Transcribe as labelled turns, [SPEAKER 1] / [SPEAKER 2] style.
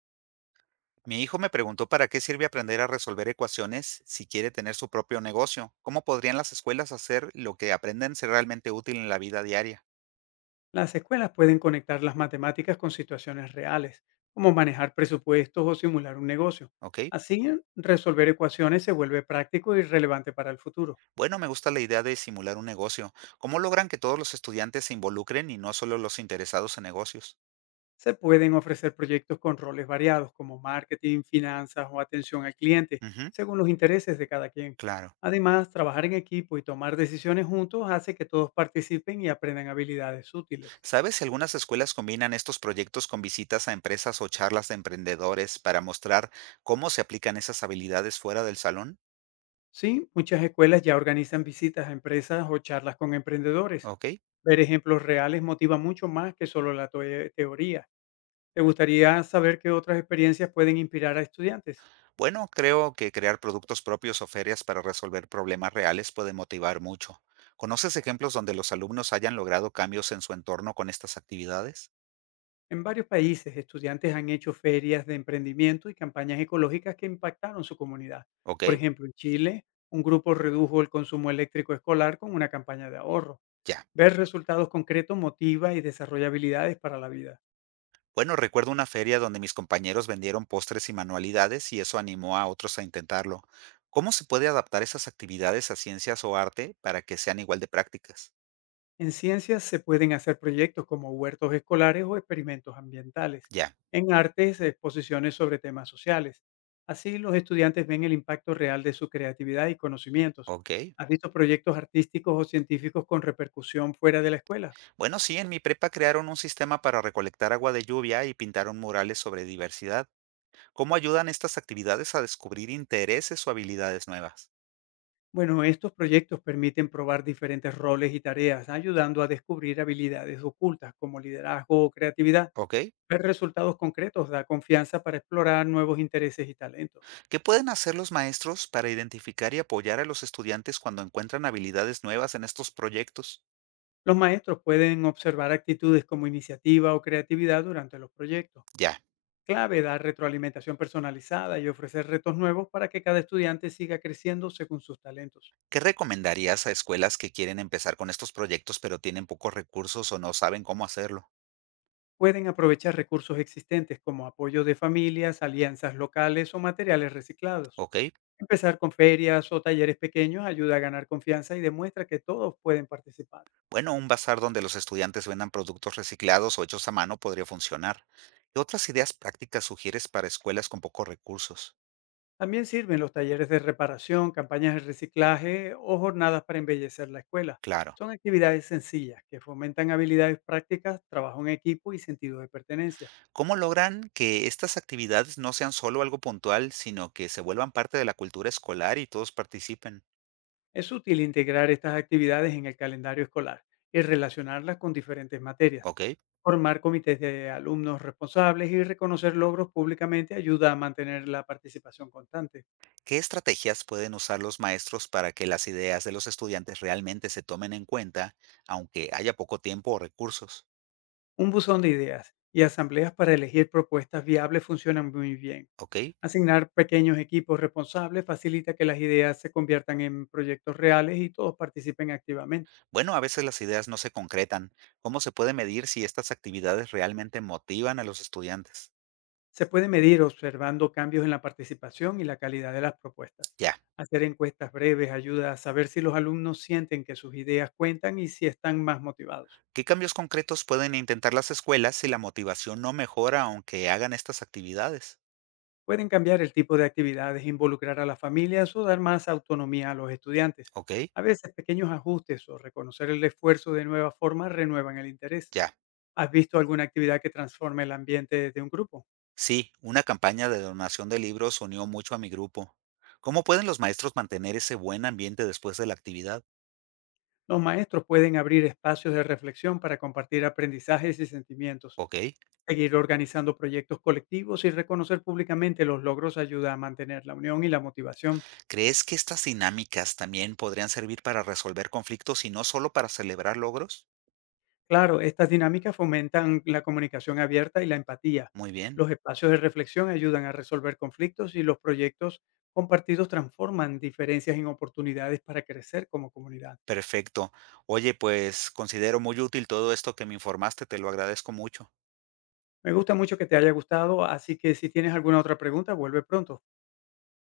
[SPEAKER 1] Mi hijo me preguntó para qué sirve aprender a resolver ecuaciones si quiere tener su propio negocio. ¿Cómo podrían las escuelas hacer lo que aprenden ser realmente útil en la vida diaria?
[SPEAKER 2] Las escuelas pueden conectar las matemáticas con situaciones reales, como manejar presupuestos o simular un negocio.
[SPEAKER 1] ¿Ok?
[SPEAKER 2] Así, resolver ecuaciones se vuelve práctico y relevante para el futuro.
[SPEAKER 1] Bueno, me gusta la idea de simular un negocio. ¿Cómo logran que todos los estudiantes se involucren y no solo los interesados en negocios?
[SPEAKER 2] Se pueden ofrecer proyectos con roles variados, como marketing, finanzas o atención al cliente,
[SPEAKER 1] Ujú,
[SPEAKER 2] según los intereses de cada quien.
[SPEAKER 1] claro.
[SPEAKER 2] Además, trabajar en equipo y tomar decisiones juntos hace que todos participen y aprendan habilidades útiles.
[SPEAKER 1] ¿Sabes si algunas escuelas combinan estos proyectos con visitas a empresas o charlas de emprendedores para mostrar cómo se aplican esas habilidades fuera del salón?
[SPEAKER 2] Sí, muchas escuelas ya organizan visitas a empresas o charlas con emprendedores.
[SPEAKER 1] ¿Ok?
[SPEAKER 2] Ver ejemplos reales motiva mucho más que solo la teoría. ¿Te gustaría saber qué otras experiencias pueden inspirar a estudiantes?
[SPEAKER 1] Bueno, creo que crear productos propios o ferias para resolver problemas reales puede motivar mucho. ¿Conoces ejemplos donde los alumnos hayan logrado cambios en su entorno con estas actividades?
[SPEAKER 2] En varios países, estudiantes han hecho ferias de emprendimiento y campañas ecológicas que impactaron su comunidad.
[SPEAKER 1] Ok,
[SPEAKER 2] Por ejemplo, en Chile, un grupo redujo el consumo eléctrico escolar con una campaña de ahorro.
[SPEAKER 1] ya.
[SPEAKER 2] Ver resultados concretos motiva y desarrolla habilidades para la vida.
[SPEAKER 1] Bueno, recuerdo una feria donde mis compañeros vendieron postres y manualidades y eso animó a otros a intentarlo. ¿Cómo se puede adaptar esas actividades a ciencias o arte para que sean igual de prácticas?
[SPEAKER 2] En ciencias se pueden hacer proyectos como huertos escolares o experimentos ambientales.
[SPEAKER 1] Ya,
[SPEAKER 2] En artes, exposiciones sobre temas sociales. Así los estudiantes ven el impacto real de su creatividad y conocimientos.
[SPEAKER 1] ok.
[SPEAKER 2] ¿Has visto proyectos artísticos o científicos con repercusión fuera de la escuela?
[SPEAKER 1] Bueno, sí, en mi prepa crearon un sistema para recolectar agua de lluvia y pintaron murales sobre diversidad. ¿Cómo ayudan estas actividades a descubrir intereses o habilidades nuevas?
[SPEAKER 2] Bueno, estos proyectos permiten probar diferentes roles y tareas, ayudando a descubrir habilidades ocultas como liderazgo o creatividad.
[SPEAKER 1] ¿Ok?
[SPEAKER 2] Ver resultados concretos da confianza para explorar nuevos intereses y talentos.
[SPEAKER 1] ¿Qué pueden hacer los maestros para identificar y apoyar a los estudiantes cuando encuentran habilidades nuevas en estos proyectos?
[SPEAKER 2] Los maestros pueden observar actitudes como iniciativa o creatividad durante los proyectos.
[SPEAKER 1] Ya.
[SPEAKER 2] Clave dar retroalimentación personalizada y ofrecer retos nuevos para que cada estudiante siga creciendo según sus talentos.
[SPEAKER 1] ¿Qué recomendarías a escuelas que quieren empezar con estos proyectos pero tienen pocos recursos o no saben cómo hacerlo?
[SPEAKER 2] Pueden aprovechar recursos existentes como apoyo de familias, alianzas locales o materiales reciclados.
[SPEAKER 1] ¿Ok?
[SPEAKER 2] Empezar con ferias o talleres pequeños ayuda a ganar confianza y demuestra que todos pueden participar.
[SPEAKER 1] Bueno, un bazar donde los estudiantes vendan productos reciclados o hechos a mano podría funcionar. ¿Qué otras ideas prácticas sugieres para escuelas con pocos recursos?
[SPEAKER 2] También sirven los talleres de reparación, campañas de reciclaje o jornadas para embellecer la escuela.
[SPEAKER 1] Claro.
[SPEAKER 2] Son actividades sencillas que fomentan habilidades prácticas, trabajo en equipo y sentido de pertenencia.
[SPEAKER 1] ¿Cómo logran que estas actividades no sean solo algo puntual, sino que se vuelvan parte de la cultura escolar y todos participen?
[SPEAKER 2] Es útil integrar estas actividades en el calendario escolar y relacionarlas con diferentes materias.
[SPEAKER 1] ¿Ok?
[SPEAKER 2] Formar comités de alumnos responsables y reconocer logros públicamente ayuda a mantener la participación constante.
[SPEAKER 1] ¿Qué estrategias pueden usar los maestros para que las ideas de los estudiantes realmente se tomen en cuenta, aunque haya poco tiempo o recursos?
[SPEAKER 2] Un buzón de ideas y asambleas para elegir propuestas viables funcionan muy bien.
[SPEAKER 1] ¿Ok?
[SPEAKER 2] Asignar pequeños equipos responsables facilita que las ideas se conviertan en proyectos reales y todos participen activamente.
[SPEAKER 1] Bueno, a veces las ideas no se concretan. ¿Cómo se puede medir si estas actividades realmente motivan a los estudiantes?
[SPEAKER 2] Se puede medir observando cambios en la participación y la calidad de las propuestas.
[SPEAKER 1] Ya.
[SPEAKER 2] Hacer encuestas breves ayuda a saber si los alumnos sienten que sus ideas cuentan y si están más motivados.
[SPEAKER 1] ¿Qué cambios concretos pueden intentar las escuelas si la motivación no mejora aunque hagan estas actividades?
[SPEAKER 2] Pueden cambiar el tipo de actividades, involucrar a las familias o dar más autonomía a los estudiantes.
[SPEAKER 1] ¿Ok?
[SPEAKER 2] A veces pequeños ajustes o reconocer el esfuerzo de nueva forma renuevan el interés.
[SPEAKER 1] Ya.
[SPEAKER 2] ¿Has visto alguna actividad que transforme el ambiente de un grupo?
[SPEAKER 1] Sí, una campaña de donación de libros unió mucho a mi grupo. ¿Cómo pueden los maestros mantener ese buen ambiente después de la actividad?
[SPEAKER 2] Los maestros pueden abrir espacios de reflexión para compartir aprendizajes y sentimientos,
[SPEAKER 1] ¿Ok?
[SPEAKER 2] seguir organizando proyectos colectivos y reconocer públicamente los logros ayuda a mantener la unión y la motivación.
[SPEAKER 1] ¿Crees que estas dinámicas también podrían servir para resolver conflictos y no solo para celebrar logros?
[SPEAKER 2] Claro, estas dinámicas fomentan la comunicación abierta y la empatía.
[SPEAKER 1] Muy bien,
[SPEAKER 2] Los espacios de reflexión ayudan a resolver conflictos y los proyectos compartidos transforman diferencias en oportunidades para crecer como comunidad.
[SPEAKER 1] perfecto. Oye, pues considero muy útil todo esto que me informaste, te lo agradezco mucho.
[SPEAKER 2] Me gusta mucho que te haya gustado, así que si tienes alguna otra pregunta, vuelve pronto.